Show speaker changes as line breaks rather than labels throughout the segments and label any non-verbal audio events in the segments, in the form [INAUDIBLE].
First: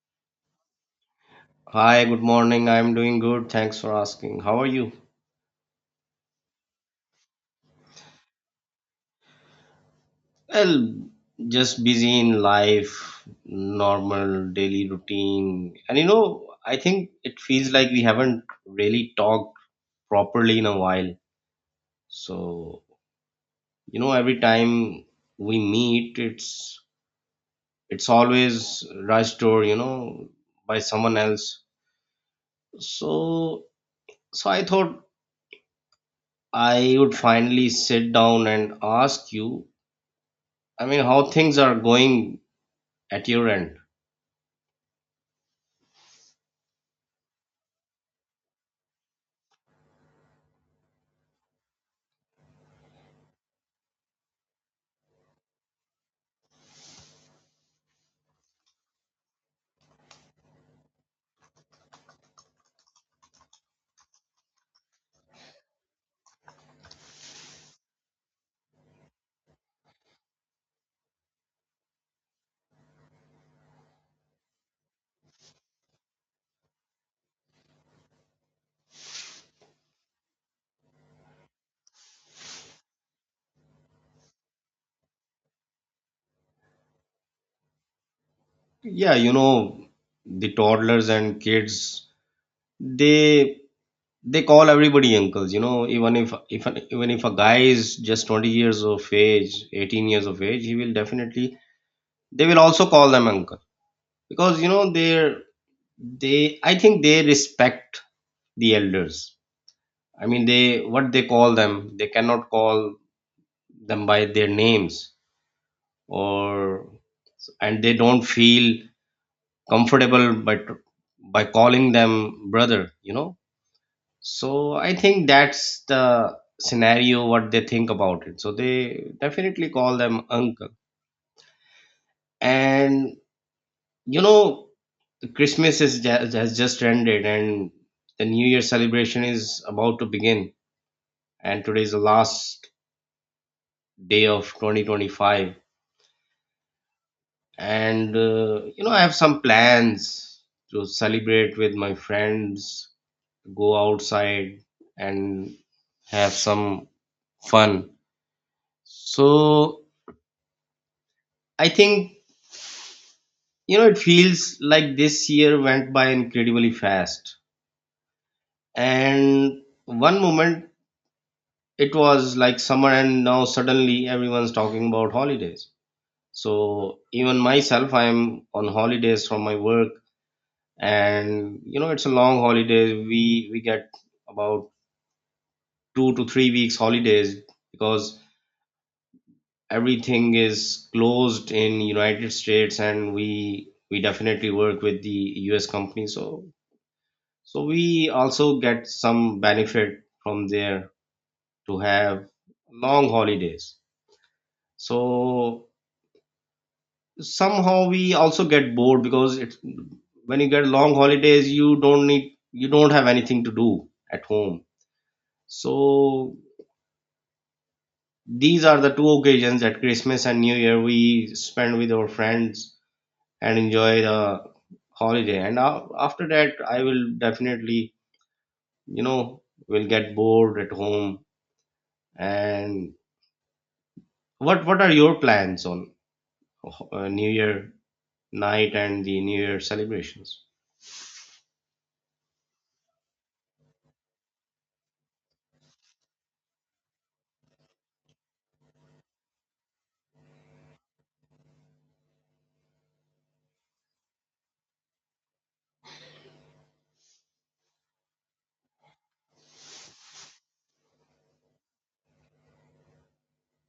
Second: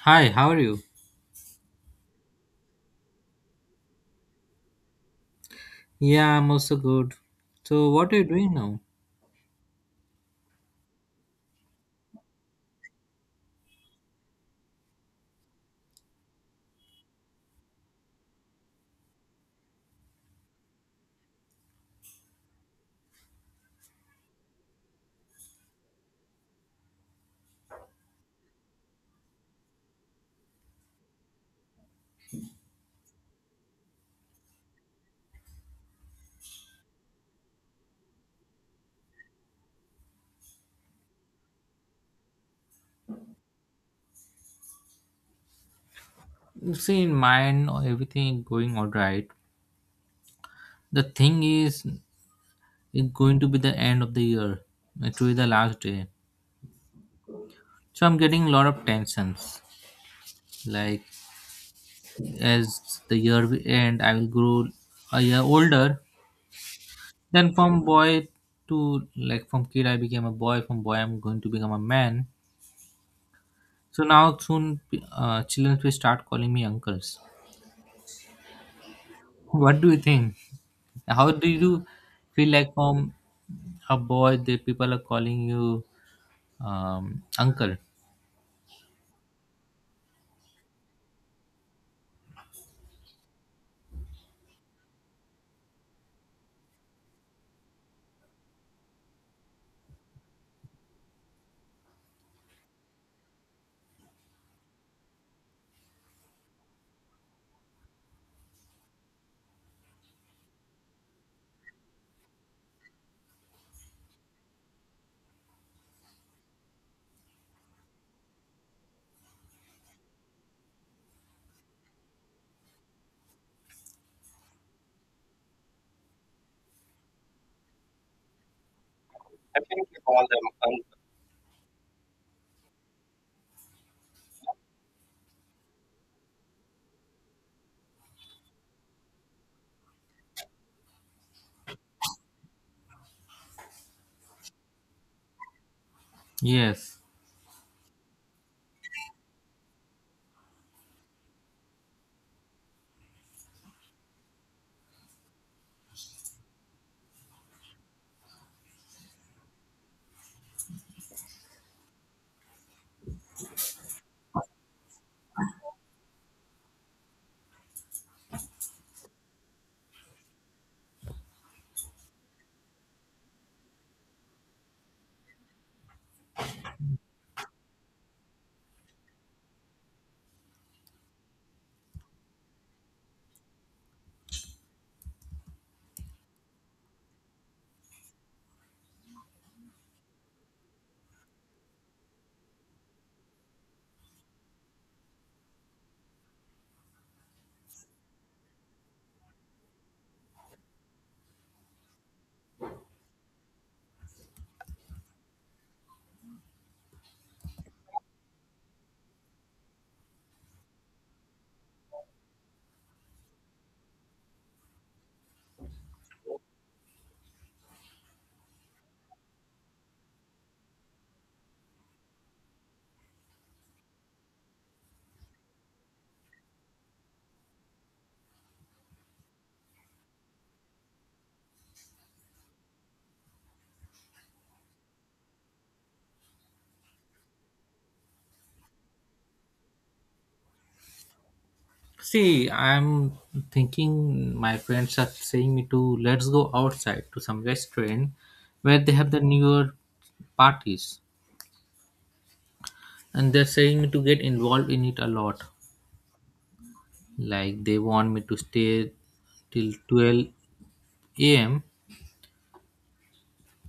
Hi, how are you?
Hi, good morning. I'm doing good. Thanks for asking. How are you?
Yeah, I'm also good. So, what are you doing now?
Well, just busy in life, normal daily routine. And you know, I think it feels like we haven't really talked properly in a while. So, you know, every time we meet, it's always rushed or, you know, by someone else. So, so I thought I would finally sit down and ask you, I mean, how things are going at your end.
See, in mine, everything going all right. The thing is, it's going to be the end of the year. It will be the last day. So I'm getting a lot of tensions. Like as the year will end, I will grow a year older. Then from boy to like from kid, I became a boy. From boy, I'm going to become a man. So now soon, children will start calling me uncles. What do you think? How do you feel like from a boy the people are calling you uncle?
Yeah, you know, the toddlers and kids, they they call everybody uncles. You know, even if even if a guy is just 20 years of age, 18 years of age, he will definitely, they will also call them uncle, because you know they, I think, they respect the elders. I mean, they, what they call them, they cannot call them by their names, or, and they don't feel comfortable by by calling them brother, you know. So I think that's the scenario, what they think about it, so they
I
definitely
think we
call
call
them
them
uncle.
uncle.
And you know, has just ended, and the new year celebration is about to begin, and today is the last day of 2025.
Yes.
And you know, I have some plans to celebrate with my friends, go outside and have some fun. So I think, you know, it feels like this year went by incredibly fast. And one moment it was like summer, and now suddenly everyone's talking about holidays. So even myself, I'm on holidays from my work, and you know it's a long holiday. We get about 2 to 3 weeks holidays because everything is closed in United States, and we definitely work with the US company. So so we also get some benefit from there to have long holidays. So somehow we also get bored, because it's, when you get long holidays, you don't have anything to do at home. So these are the two occasions, at Christmas and New Year, we spend with our friends and enjoy the holiday. And after that, I will definitely, you know, will get bored at home. And what are your plans on new year night and the new year celebrations?
See, I'm thinking my friends are saying me to let's go outside to some restaurant where they have the newer parties. And they're saying me to get involved in it a lot. Like they want me to stay till 12 a.m.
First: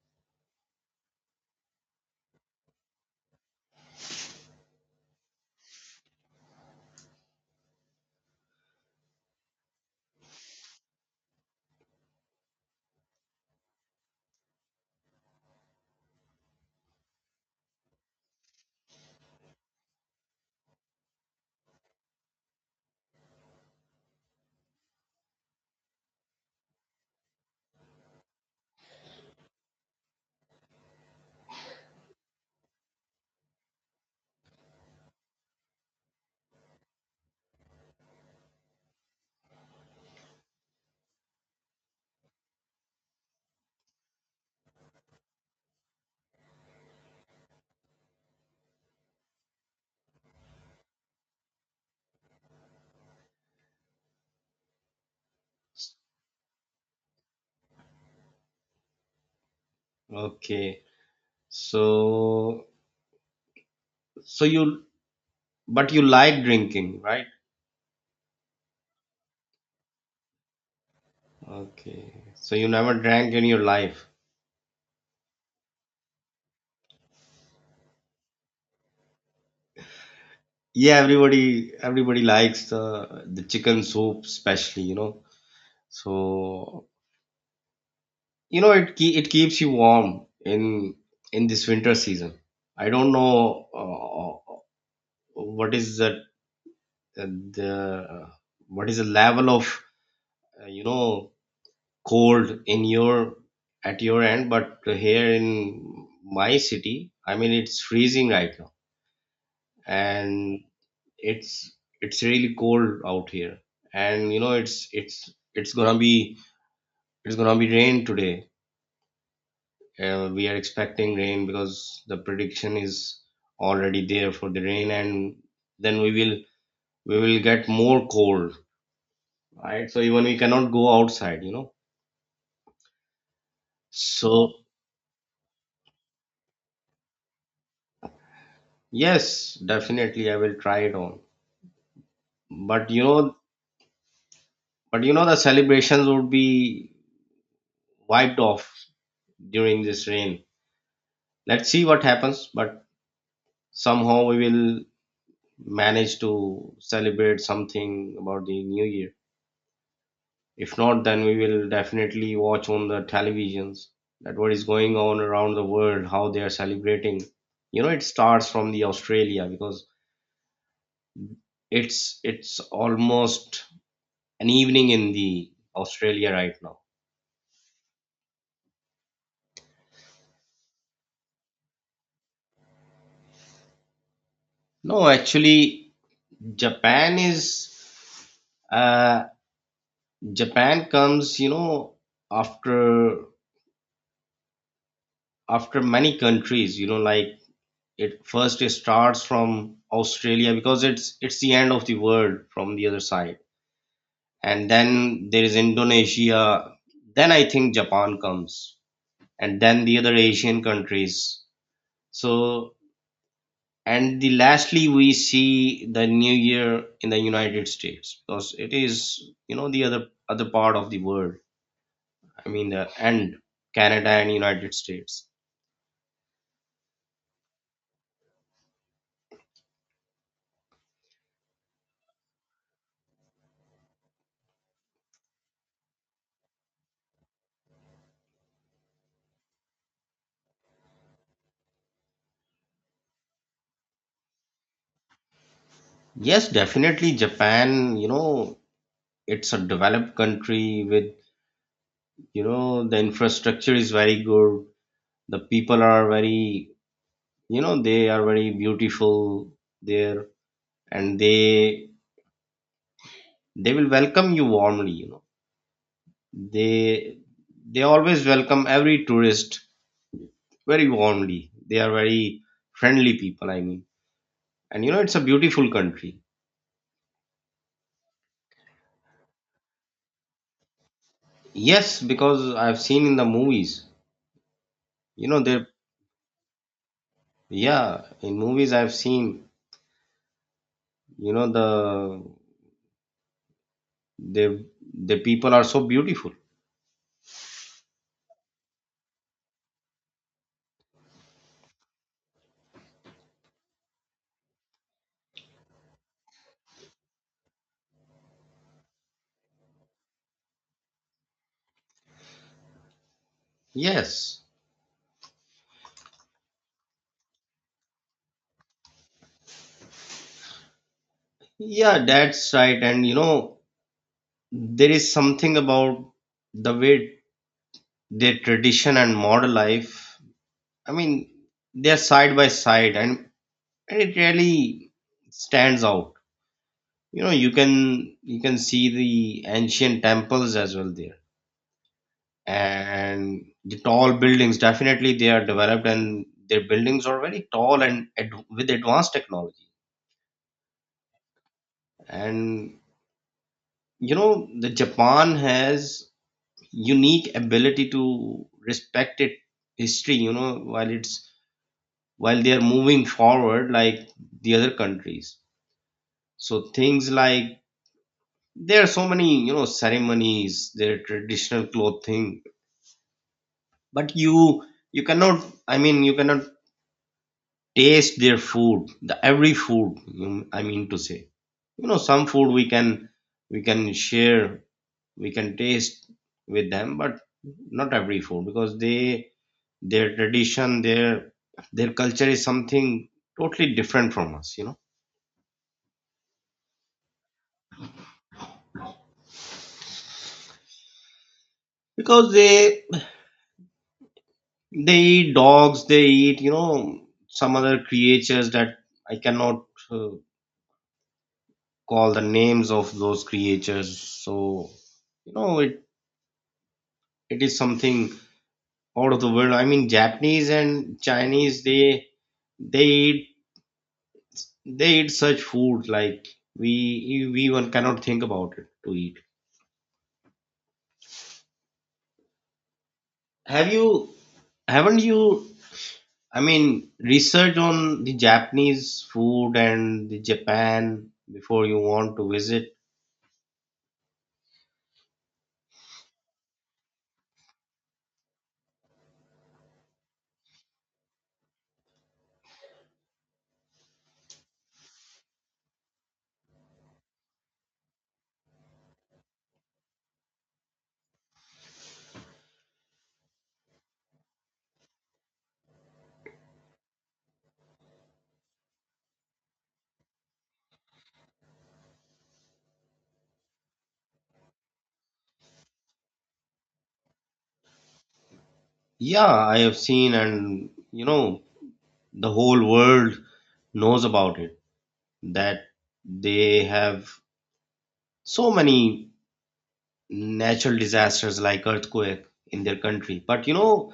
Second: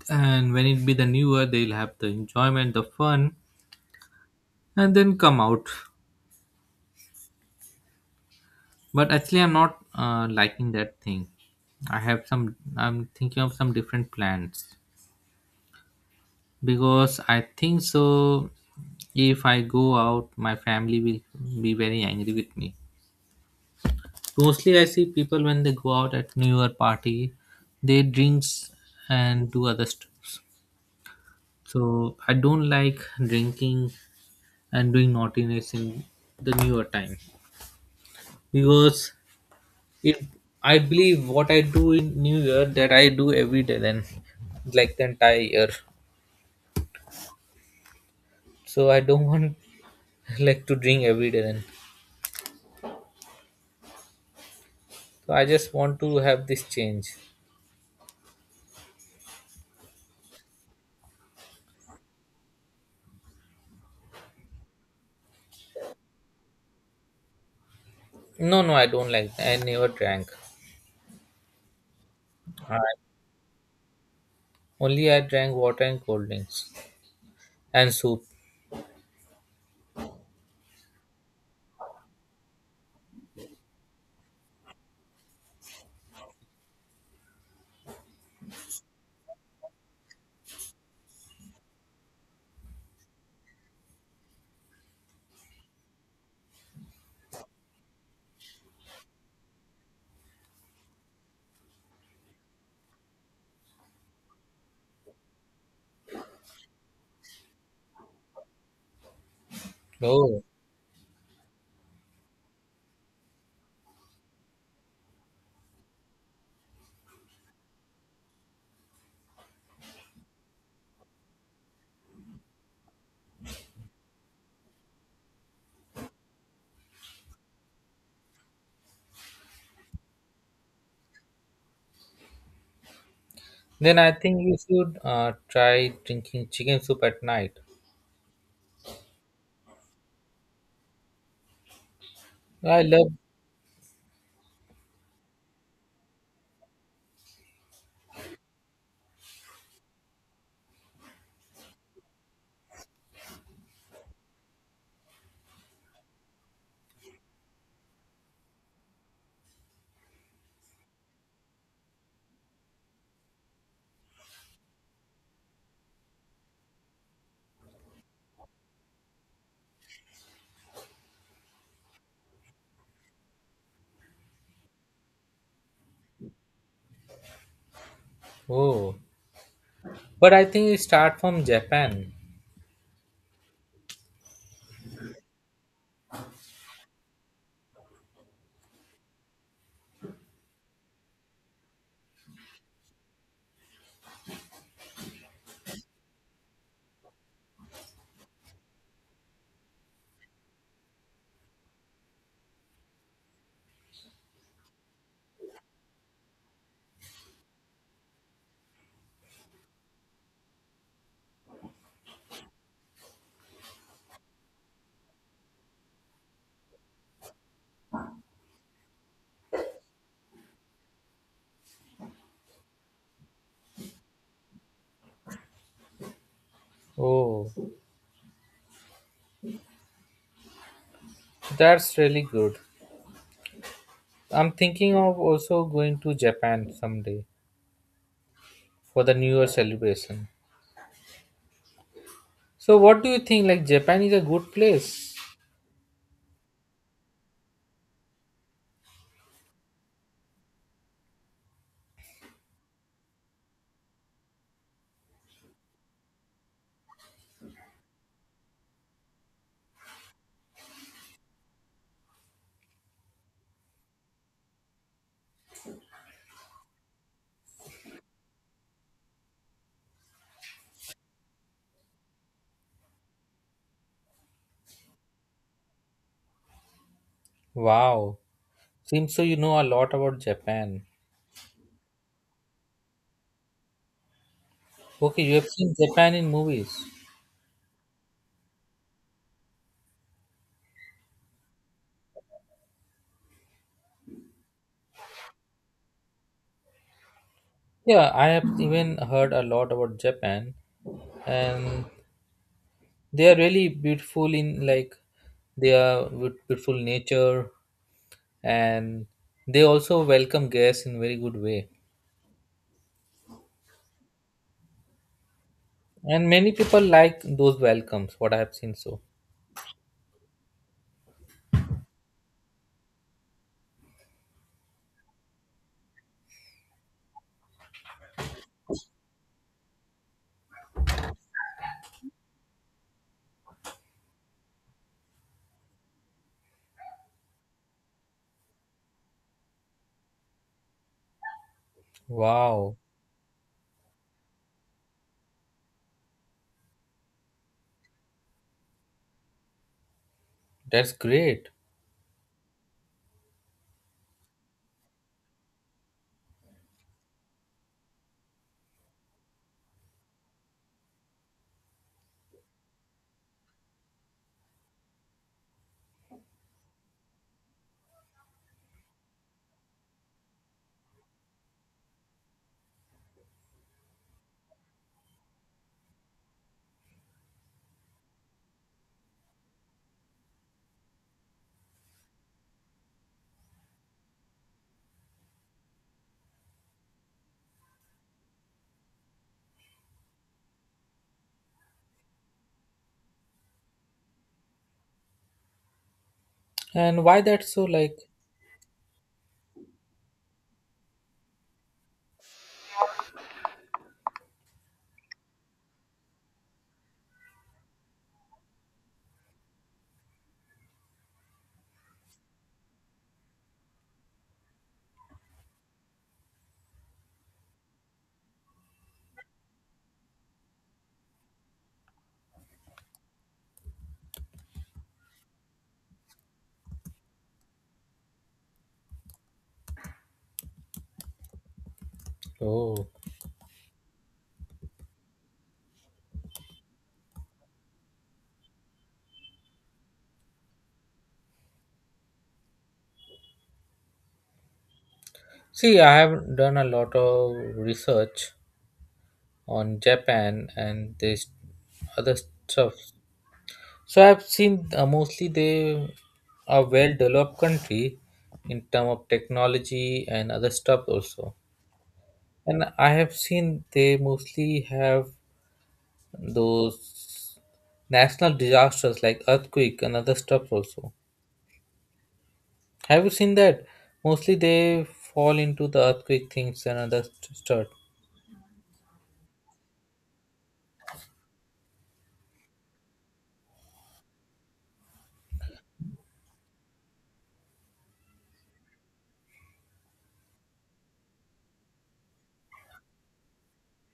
And when it be the newer, they'll have the enjoyment the fun and then come out. But actually, I'm not liking that thing. I have some, I'm thinking of some different plans, because I think so if I go out my family will be very angry with me. Mostly I see people when they go out at new year party, they drinks and do other stuff. So I don't like drinking and doing naughtiness in the newer time, because it I believe what I do in new year that I do every day then, like the entire year. So I don't want [LAUGHS] like to drink every day then. So I just want to have this change.
Okay, so so you but you like drinking, right?
No, no, I don't like, I never drank.
Okay, so you
I,
never drank in your life.
only I drank water and cold drinks and soup.
Yeah, everybody likes the chicken soup especially, you know. So you know, it keeps you warm in in this winter season. I don't know, uh, what is the, uh, the uh, what is the level of, you know, cold in your, at your end. But here in my city, I mean, it's freezing right now.
Oh,
And it's it's really cold out here. And you know, it's gonna be it's gonna be rain today. We are expecting rain because the prediction is already there for the rain, and then we will get more cold, right? So even we cannot go outside, you know.
then I think
So
you should try drinking chicken soup at night.
yes, definitely I will try it on.
I
But you
love.
know, but you know the celebrations would be wiped off during this rain. Let's see what happens, but somehow we will manage to celebrate something about the new year. If not, then we will definitely watch on the televisions that what is going on around the world, how they are celebrating. You know, it starts from the Australia because it's almost an evening in the Australia right now.
Oh, but I think it start from Japan.
No, actually, Japan is, uh, Japan comes, you know, after after many countries, you know, like it starts from Australia because it's the end of the world from the other side, and then there is Indonesia. Then I think Japan comes, and then the other Asian countries. So, and the lastly, we see the New Year in the United States because it is, you know, the other part of the world. I mean, the end, Canada and United States.
Oh, that's really good. I'm thinking of also going to Japan someday for the New Year celebration. So, what do you think? Like, Japan is a good place.
Yes, definitely Japan. You know, it's a developed country with, you know, the infrastructure is very good. The people are very, you know, they are very beautiful there, and they will welcome you warmly, you know. They they always welcome every tourist very warmly. They are very friendly people, I mean. And you know, it's a beautiful country.
Wow. Seems so you know a lot about Japan.
Yes, because I've seen in the movies.
Okay,
You
you
know
have
they,
seen Japan in movies.
yeah, in movies I've seen, you know, the the people are so beautiful.
Yeah, I have even heard a lot about Japan, and they are really beautiful in like they are with beautiful nature, and they also welcome guests in very good way.
Yes,
And many people like those welcomes. What I have seen so.
yeah, that's right. And you know, there is something about the way their tradition and modern life, I mean, they're side by side, and it really stands out. You know, you can, you can see the ancient temples as well there,
Wow,
and the tall buildings. Definitely they are developed, and their buildings are very tall and with advanced technology.
that's great.
And you know, the Japan has unique ability to respect its history, you know, while it's, while they are moving forward like the other countries. So things like, there are so many, you know, ceremonies, their traditional clothing. But you cannot, I mean, you cannot taste their food, the every food I mean to say, you know, some food we can, we can share, we can taste with them, but not every food, because they, their tradition, their culture is something totally different from us, you know.
And why that's so like?
Because they eat dogs, they eat, you know, some other creatures that I cannot, uh, call the names of those creatures. So you know, it is something out of the world. I mean, Japanese and Chinese, they eat, they eat such food like we we even cannot think about it to eat.
Oh,
Have you, haven't you, I mean, research on the Japanese food and the Japan before you want to visit?
see, I have done a lot of research on Japan and this other stuff. So I've seen mostly they are well developed country in term of technology and other stuff also. And I have seen they mostly have those national disasters like earthquake and other stuff also. Have you seen that? Mostly they fall into the earthquake things and other stuff.
Yeah, I have seen, and you know, the whole world knows about it that they have so many natural disasters like earthquake in their country. But you know,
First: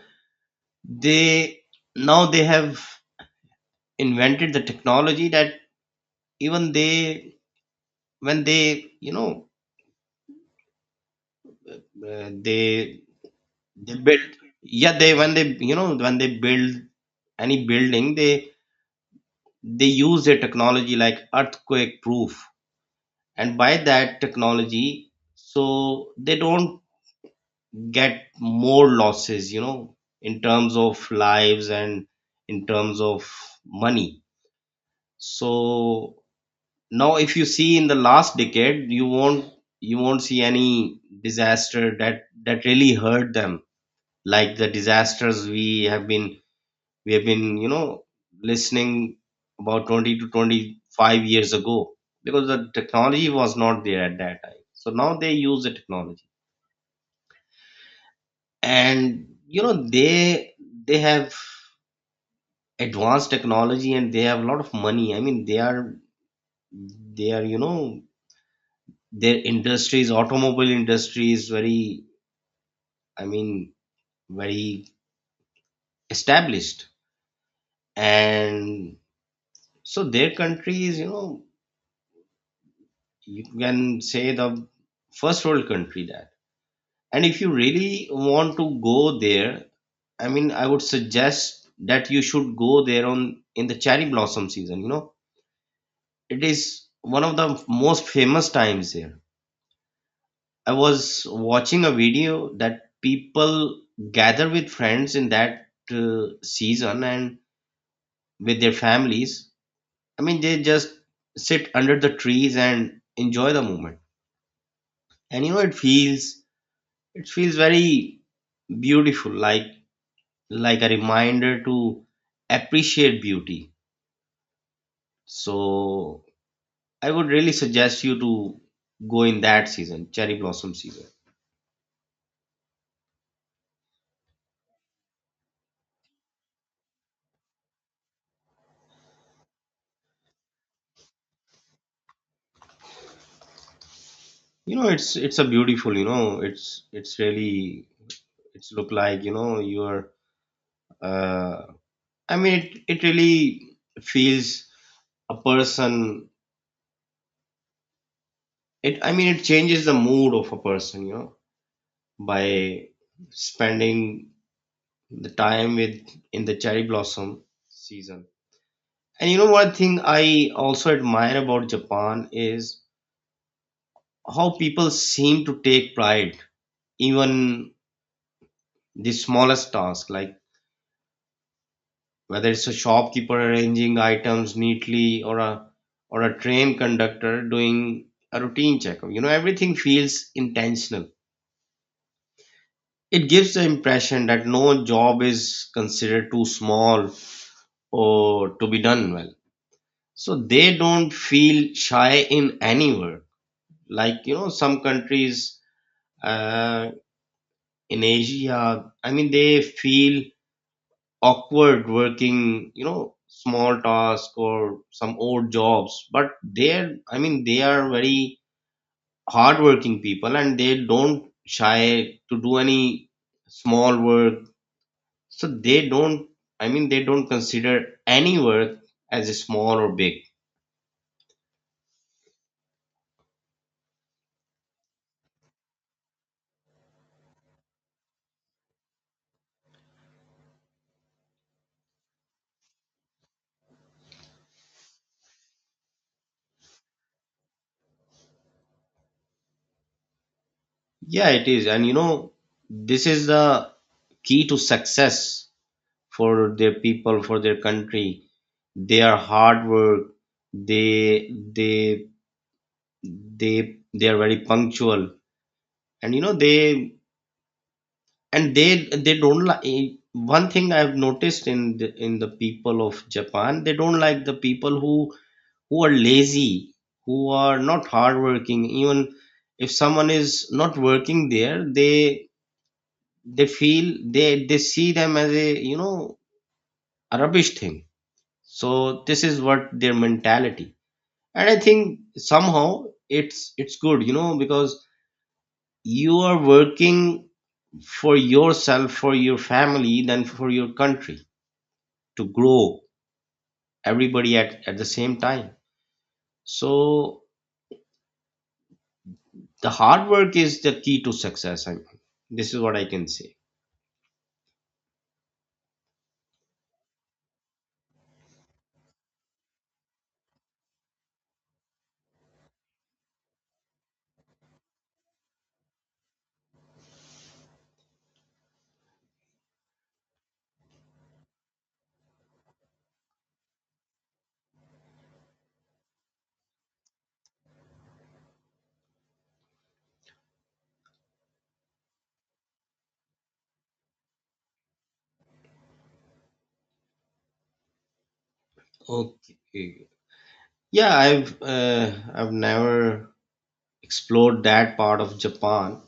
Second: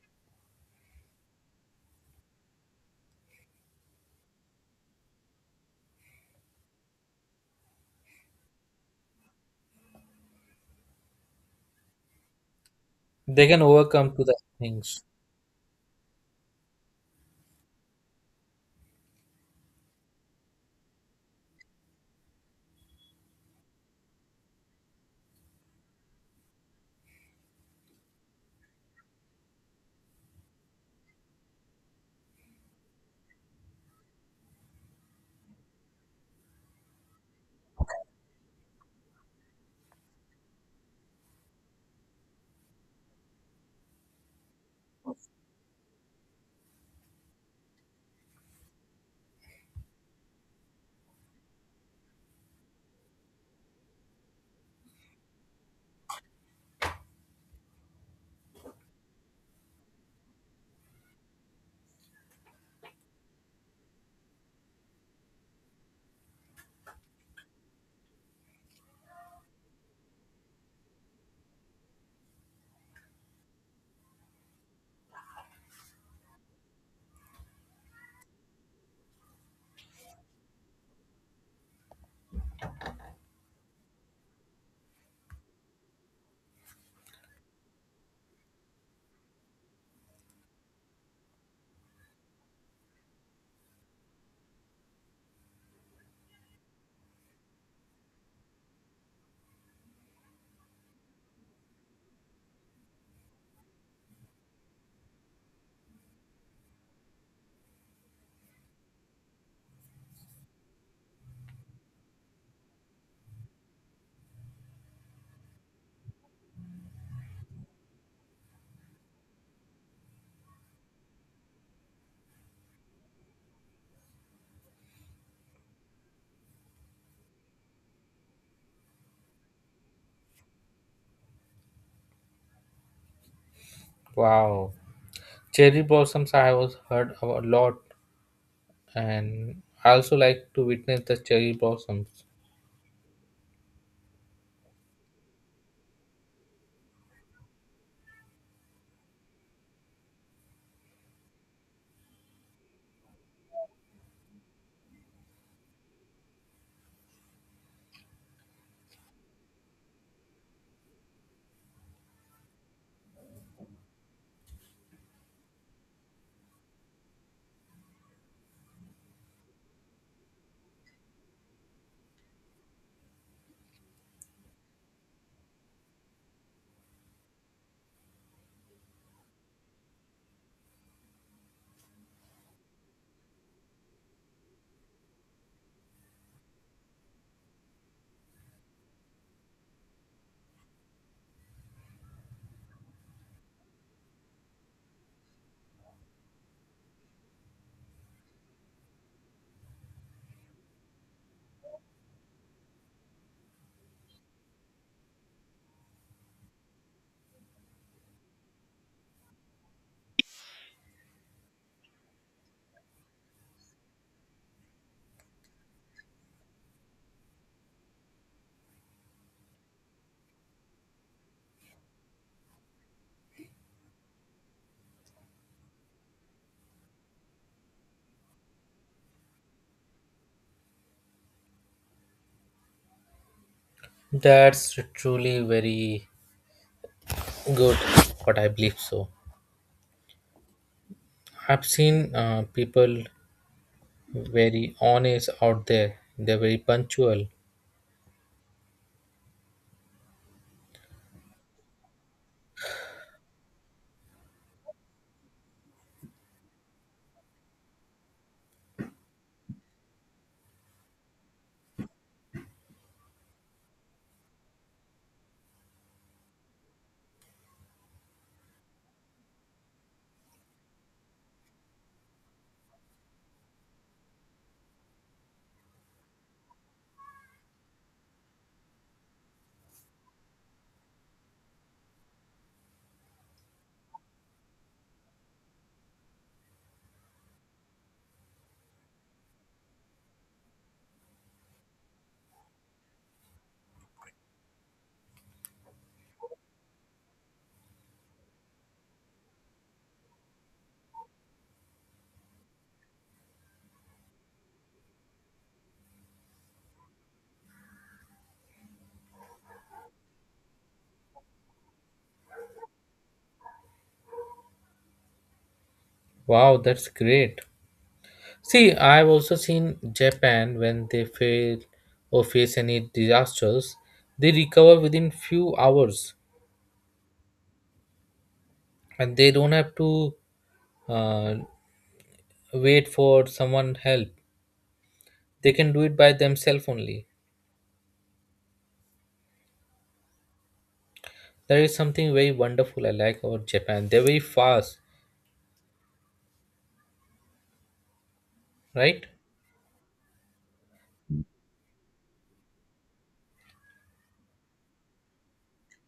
they, now they have invented the technology that even they, when they, you know, uh, they
They can
they
overcome to
build,
the
yeah,
things.
they, when they, you know, when they build any building, they use their technology like earthquake proof, and by that technology, so they don't get more losses, you know, in terms of lives and in terms of money. So now if you see in the last decade, you won't see any disaster that, that really hurt them, like the disasters we have been, we have been, you know, listening about 20 to 25 years ago, because the technology was not there at that time. So now they use the technology, and you know, they have advanced technology, and they have a lot of money. I mean, they are, they are, you know, their industries, automobile industry is very, I mean, very established. And so their country is, you know, you can say the first world country that. And if you really want to go there, I mean, I would suggest that you should go there on, in the cherry blossom season. You know, it is one of the most famous times here. I was watching a video that people gather with friends in that season, and with their families. I mean, they just sit under the trees and enjoy the moment. And you know, it feels very beautiful, like a reminder to appreciate beauty. So I would really suggest you to go in that season, cherry blossom season.
Wow. Cherry blossoms I was heard of a lot, and I also like to witness the cherry blossoms.
You know, it's a beautiful. You know, it's really, it's look like, you know, you're. Uh, I mean, it really feels a person. It, I mean, it changes the mood of a person. You know, by spending the time with, in the cherry blossom season. And you know, one thing I also admire about Japan is how people seem to take pride, even the smallest task, like whether it's a shopkeeper arranging items neatly or a, or a train conductor doing a routine checkup. You know, everything feels intentional. It gives the impression that no job is considered too small or to be done well. So they don't feel shy in any word. Like, you know, some countries, uh, in Asia, I mean, they feel awkward working, you know, small task or some odd jobs. But they're, I mean, they are very hardworking people, and they don't shy to do any small work. So they don't, I mean, they don't consider any work as a small or big.
That's truly very good what I believe so. I've seen people very honest out there. They're very punctual.
Yeah, it is. And, you know, this is the key to success for their people, for their country. They are hard work, they they they are very punctual, and you know they, and they don't like. One thing I've noticed in the people of Japan, they don't like the people who are lazy, who are not hardworking. Even if someone is not working there, they feel they see them as a a rubbish thing. So this is what their mentality. And I think somehow it's good, you know, because you are working for yourself, for your family, then for your country to grow, everybody at the same time. So the hard work is the key to success. I, this is what I can say.
Wow, that's great. See, I've also seen Japan when they fail or face any disasters, they recover within few hours and they don't have to uh, wait for someone help. They can do it by themselves only. That is something very wonderful I like about Japan. They're very fast, right?
Okay, yeah, I've never explored that part of Japan,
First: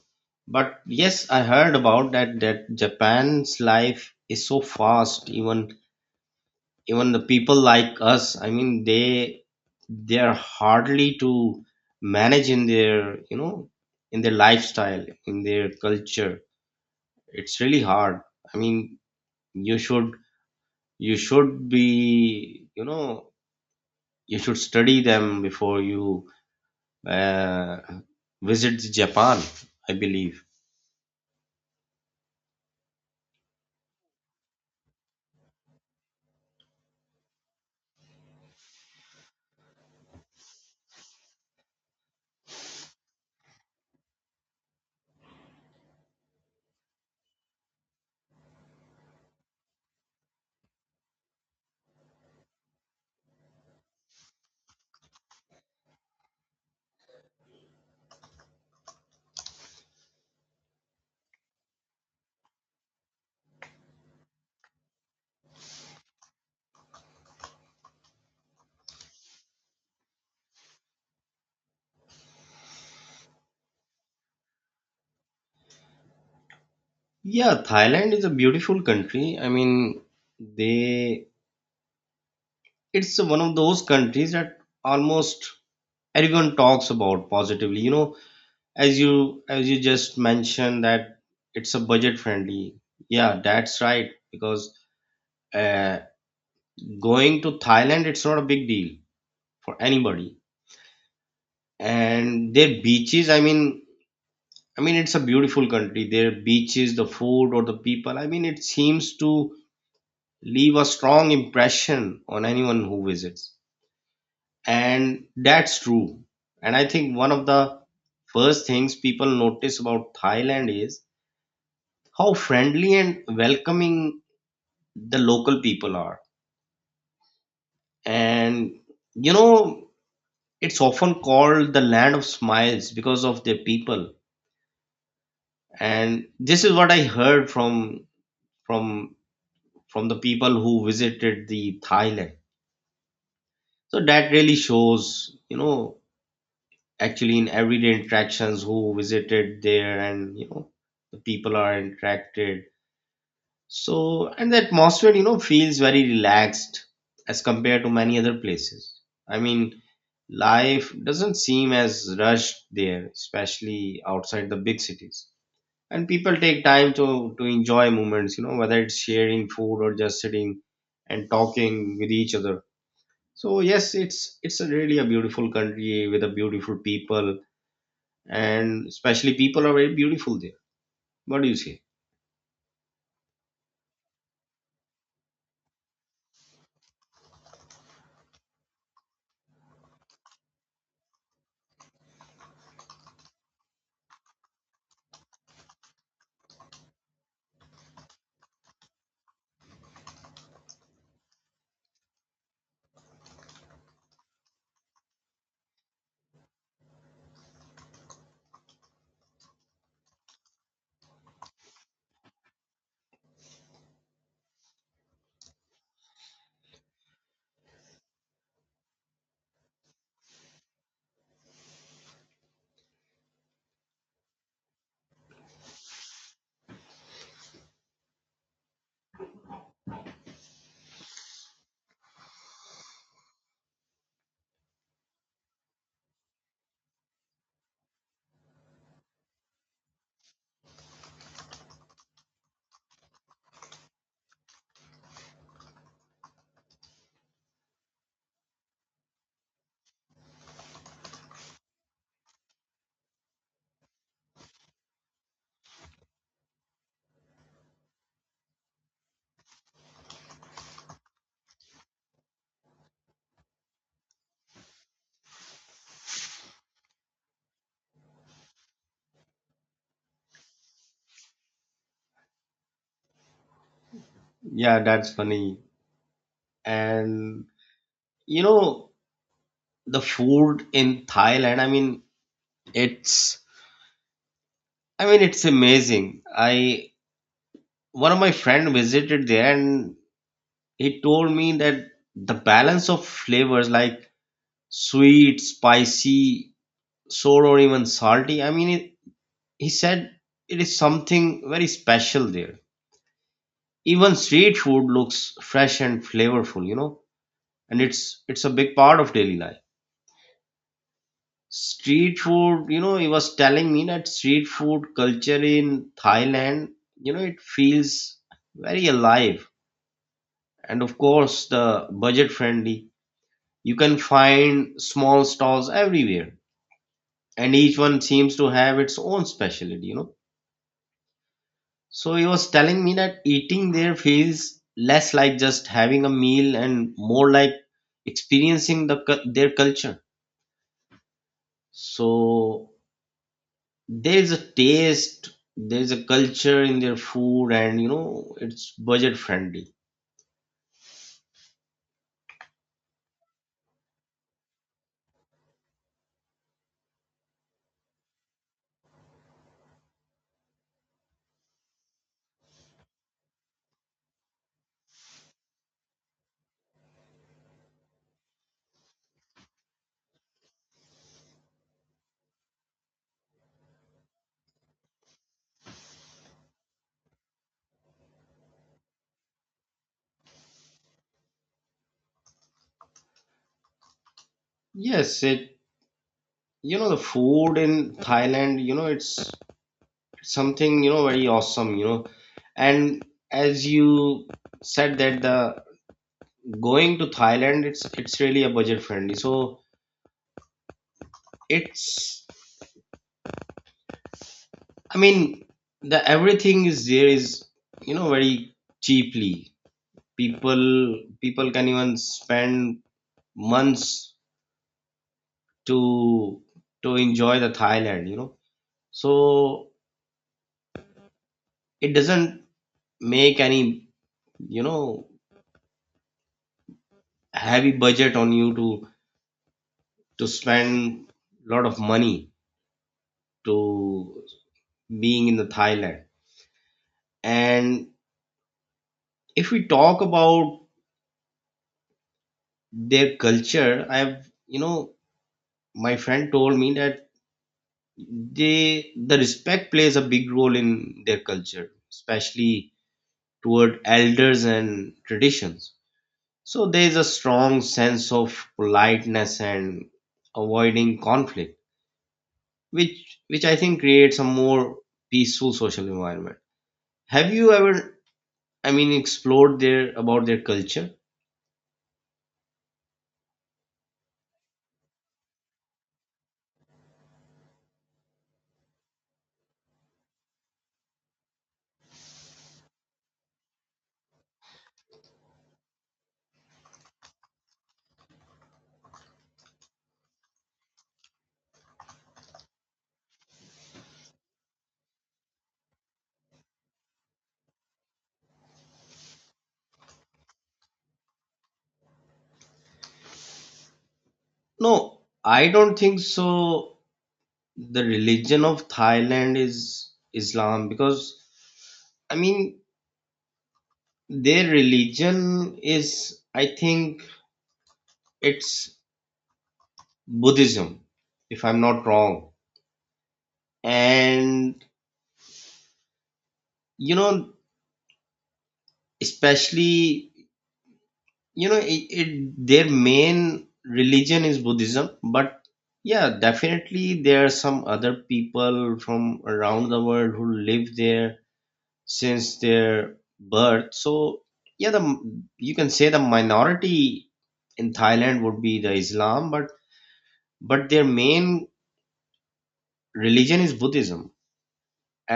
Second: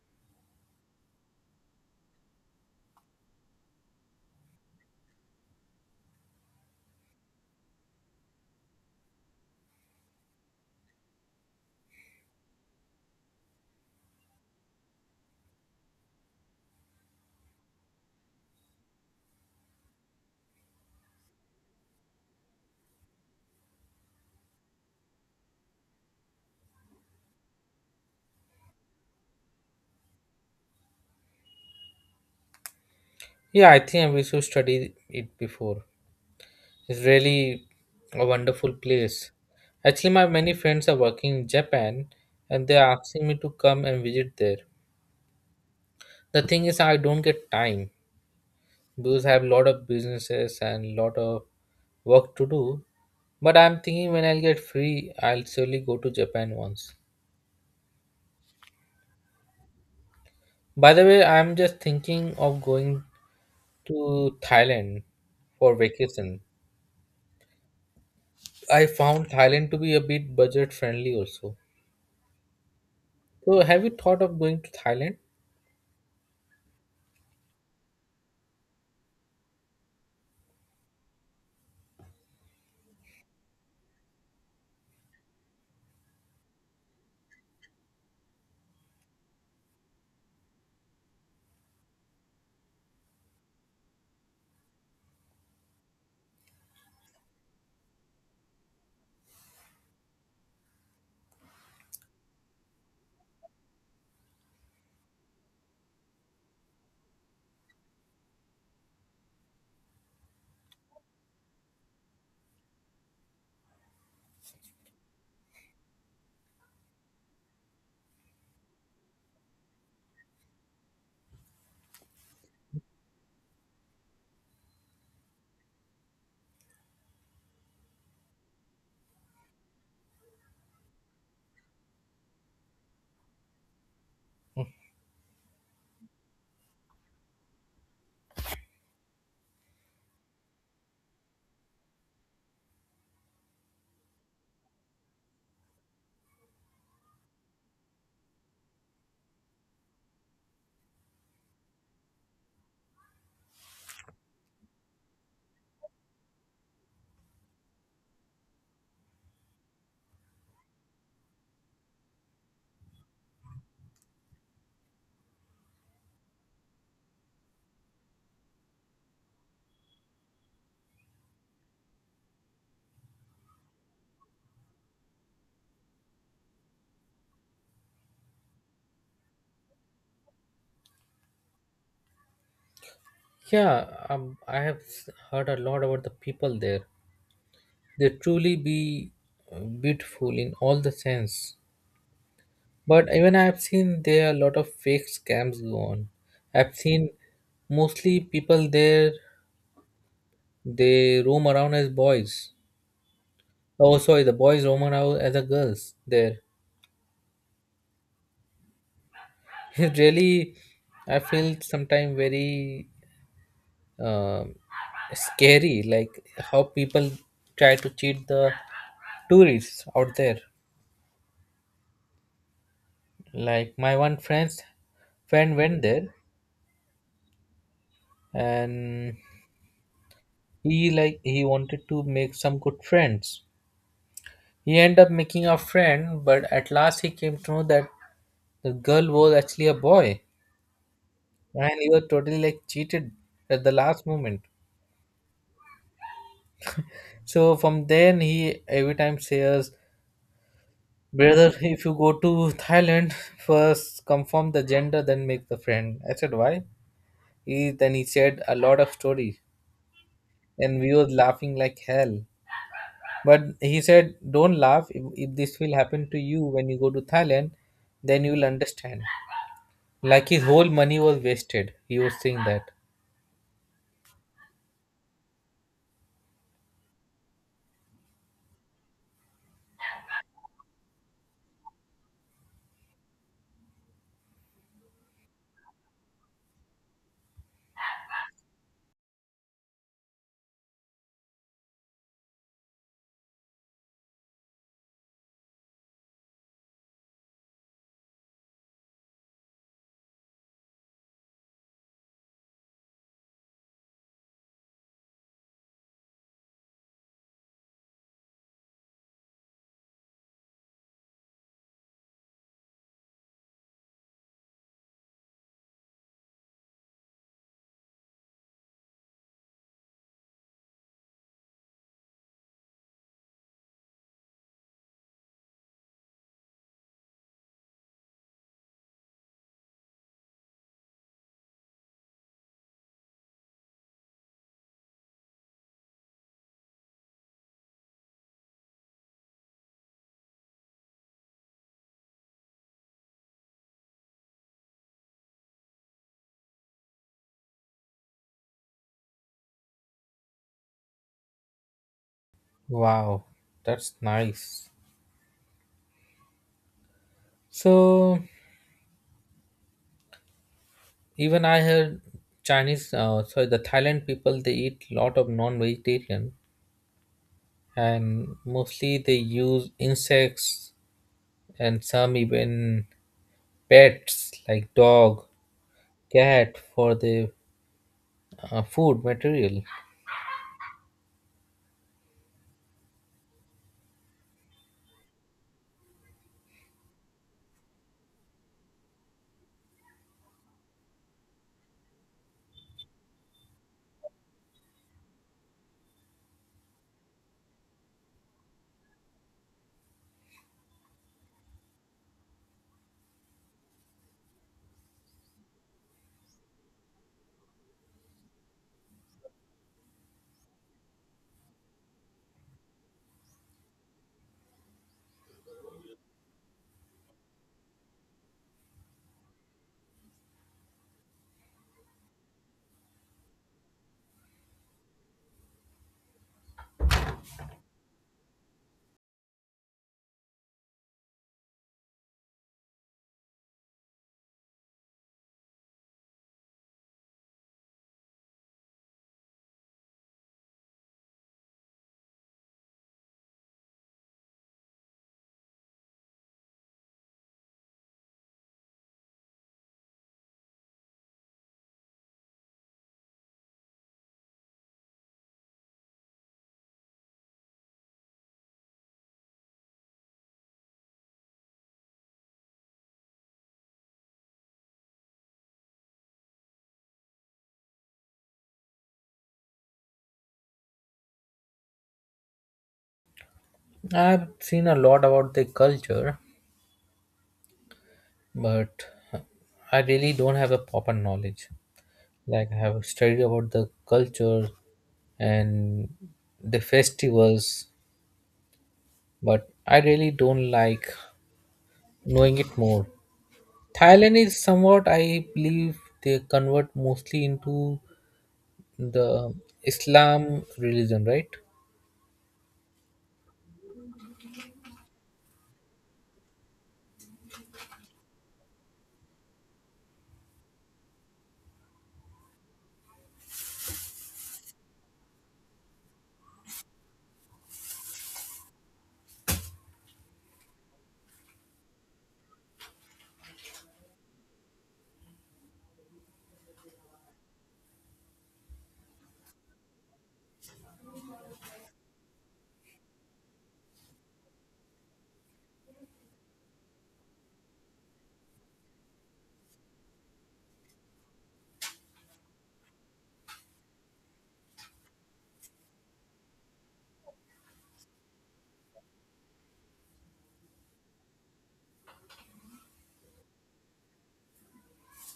but yes, I heard about that, that Japan's life is so fast. Even even the people like us, I mean, they are hardly to manage in their, in their lifestyle, in their culture. It's really hard. I mean, you should you should be you know you should study them before you uh, visit Japan, I believe.
Yeah, I think we should study it before. It's really a wonderful place. Actually, my many friends are working in Japan and they're asking me to come and visit there. The thing is, I don't get time because I have a lot of businesses and lot of work to do. But I'm thinking when I'll get free, I'll surely go to Japan once. By the way, I'm just thinking of going to Thailand for vacation. I found Thailand to be a bit budget friendly also. So, have you thought of going to Thailand?
Yeah, Thailand is a beautiful country. I mean, they it's one of those countries that almost everyone talks about positively, you know. As you just mentioned that it's a budget friendly, yeah, that's right, because uh, going to Thailand, it's not a big deal for anybody. And their beaches, I mean, I mean, it's a beautiful country. Their beaches, the food, or the people, I mean, it seems to leave a strong impression on anyone who visits. And that's true. And I think one of the first things people notice about Thailand is how friendly and welcoming the local people are. And, you know, it's often called the land of smiles because of their people. And this is what I heard from from the people who visited the Thailand. So that really shows, actually in everyday interactions, who visited there, and the people are interacted. So, and the atmosphere, feels very relaxed as compared to many other places. I mean, life doesn't seem as rushed there, especially outside the big cities. And people take time to enjoy moments, whether it's sharing food or just sitting and talking with each other. So yes, it's a really a beautiful country with a beautiful people, and especially people are very beautiful there. What do you say?
Yeah, I have heard a lot about the people there. They truly be uh, beautiful in all the sense. But even I've seen there are a lot of fake scams go on. I've seen mostly people there they roam around as boys. Oh sorry, the boys roam around as the girls there. [LAUGHS] It really I feel sometimes very um scary, like how people try to cheat the tourists out there. Like my one friend's friend went there, and he like he wanted to make some good friends. He ended up making a friend, but at last he came to know that the girl was actually a boy, and he was totally like cheated at the last moment. So from then he every time says, "Brother, if you go to Thailand, first confirm the gender, then make the friend." I said, "Why?" He then he said a lot of stories, and we was laughing like hell. But he said, "Don't laugh. If this will happen to you when you go to Thailand, then you will understand." Like his whole money was wasted. He was saying that.
Yeah, that's funny. And, you know, the food in Thailand, it's I mean, it's amazing. I one of my friend visited there, and he told me that the balance of flavors, like sweet, spicy, sour, or even salty, I mean, it, he said it is something very special there. Even street food looks fresh and flavorful, and it's a big part of daily life. Street food, he was telling me that street food culture in Thailand, it feels very alive. And of course, the budget friendly. You can find small stalls everywhere, and each one seems to have its own specialty, So he was telling me that eating there feels less like just having a meal and more like experiencing the their culture. So there's a taste, there's a culture in their food, and it's budget friendly.
Wow, that's nice. So even I heard Chinese, sorry, the Thailand people they eat lot of non-vegetarian and mostly they use insects and some even pets like dog, cat for the food material.
Yes, it, the food in Thailand, it's something, very awesome, and as you said that the going to Thailand, it's really a budget friendly. So it's, I mean, the everything is there is, very cheaply. People can even spend months to to enjoy the Thailand, So it doesn't make any, you know, heavy budget on you to spend a lot of money to being in the Thailand. And if we talk about their culture, I've, my friend told me that they the respect plays a big role in their culture, especially toward elders and traditions. So there is a strong sense of politeness and avoiding conflict, which I think creates a more peaceful social environment. Have you ever, I mean, explored their about their culture?
I've seen a lot about their culture, but I really don't have a proper knowledge. Like I have studied about the culture and the festivals, but I really don't like knowing it more. Thailand is somewhat, I believe, they convert mostly into the Islam religion, right?
No, I don't think so. The religion of Thailand is Islam because I mean their religion is, I think, it's Buddhism, if I'm not wrong. And, you know especially, it, it their main religion is Buddhism. But yeah, definitely there are some other people from around the world who live there since their birth. So yeah, the you can say the minority in Thailand would be the Islam, but their main religion is Buddhism.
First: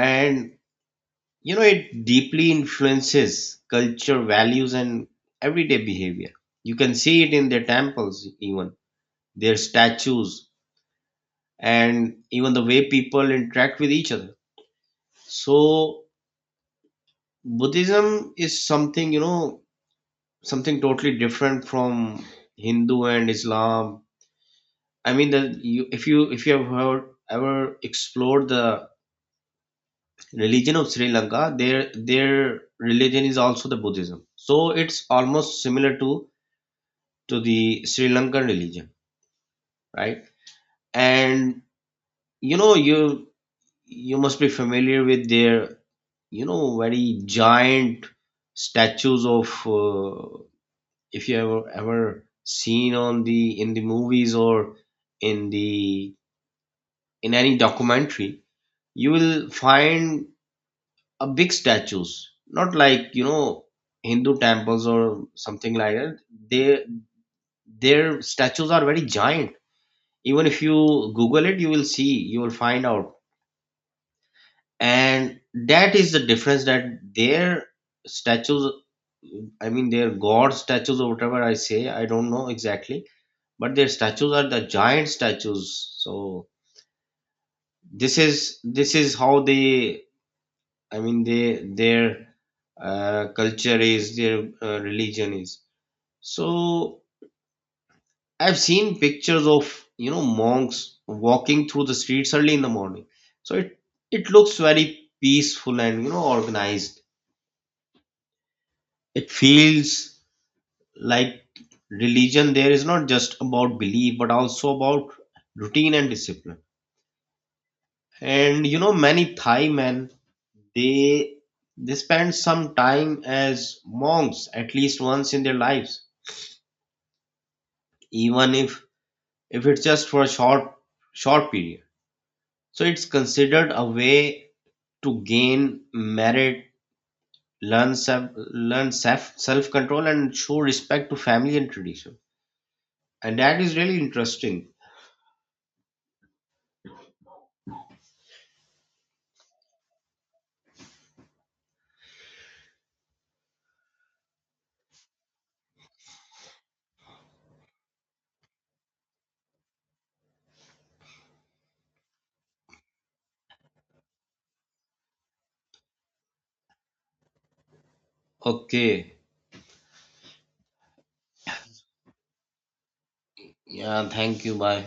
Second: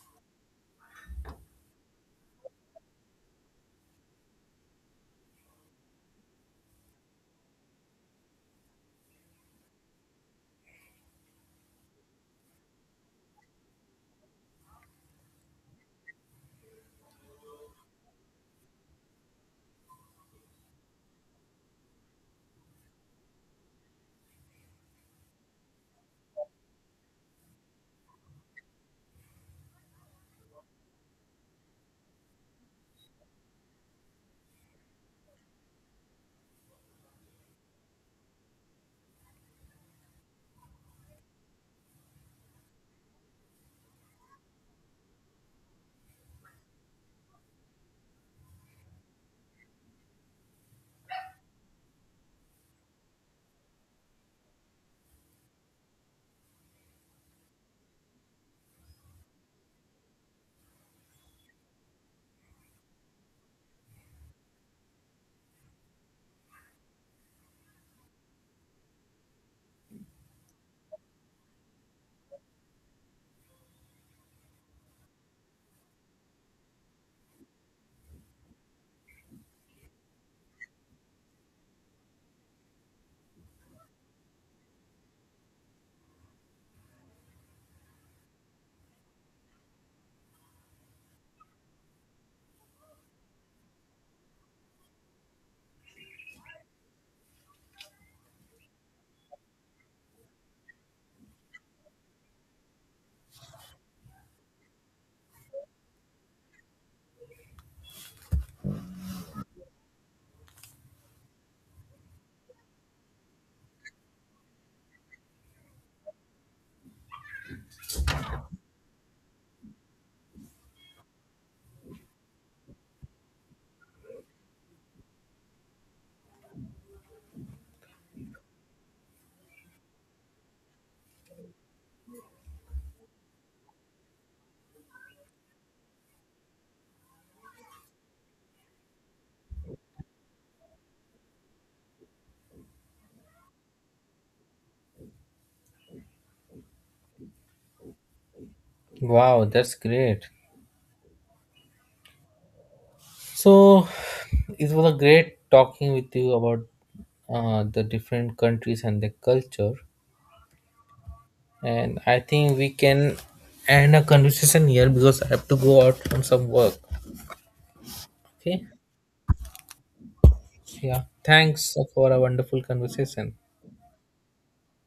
And you know, it deeply influences culture, values, and everyday behavior. You can see it in their temples, even their statues, and even the way people interact with each other. So, Buddhism is something, something totally different from Hindu and Islam. I mean, the, you, if you have heard, ever explored the religion of Sri Lanka, their religion is also the Buddhism. So it's almost similar to the Sri Lankan religion, right? And, you you must be familiar with their very giant statues of if you ever ever seen on the in the movies or in the in any documentary, you will find a big statues, not like, Hindu temples or something like that. They their statues are very giant. Even if you Google it, you will see, you will find out. And that is the difference, that their statues, I mean, their god statues or whatever I say, I don't know exactly, but their statues are the giant statues. So this is how they, I mean, they their culture is their religion is. So I've seen pictures of, monks walking through the streets early in the morning. So it looks very peaceful and, organized. It feels like religion there is not just about belief but also about routine and discipline. And many Thai men they they spend some time as monks at least once in their lives, even if it's just for a short period. So it's considered a way to gain merit, learn self, learn self control, and show respect to family and tradition. And that is really interesting.
Wow, that's great. So, it was a great talking with you about the different countries and their culture. And I think we can end a conversation here because I have to go out on some work. Okay.
Okay.
Yeah. Thanks for a wonderful conversation.
Yeah. Thank you. Bye.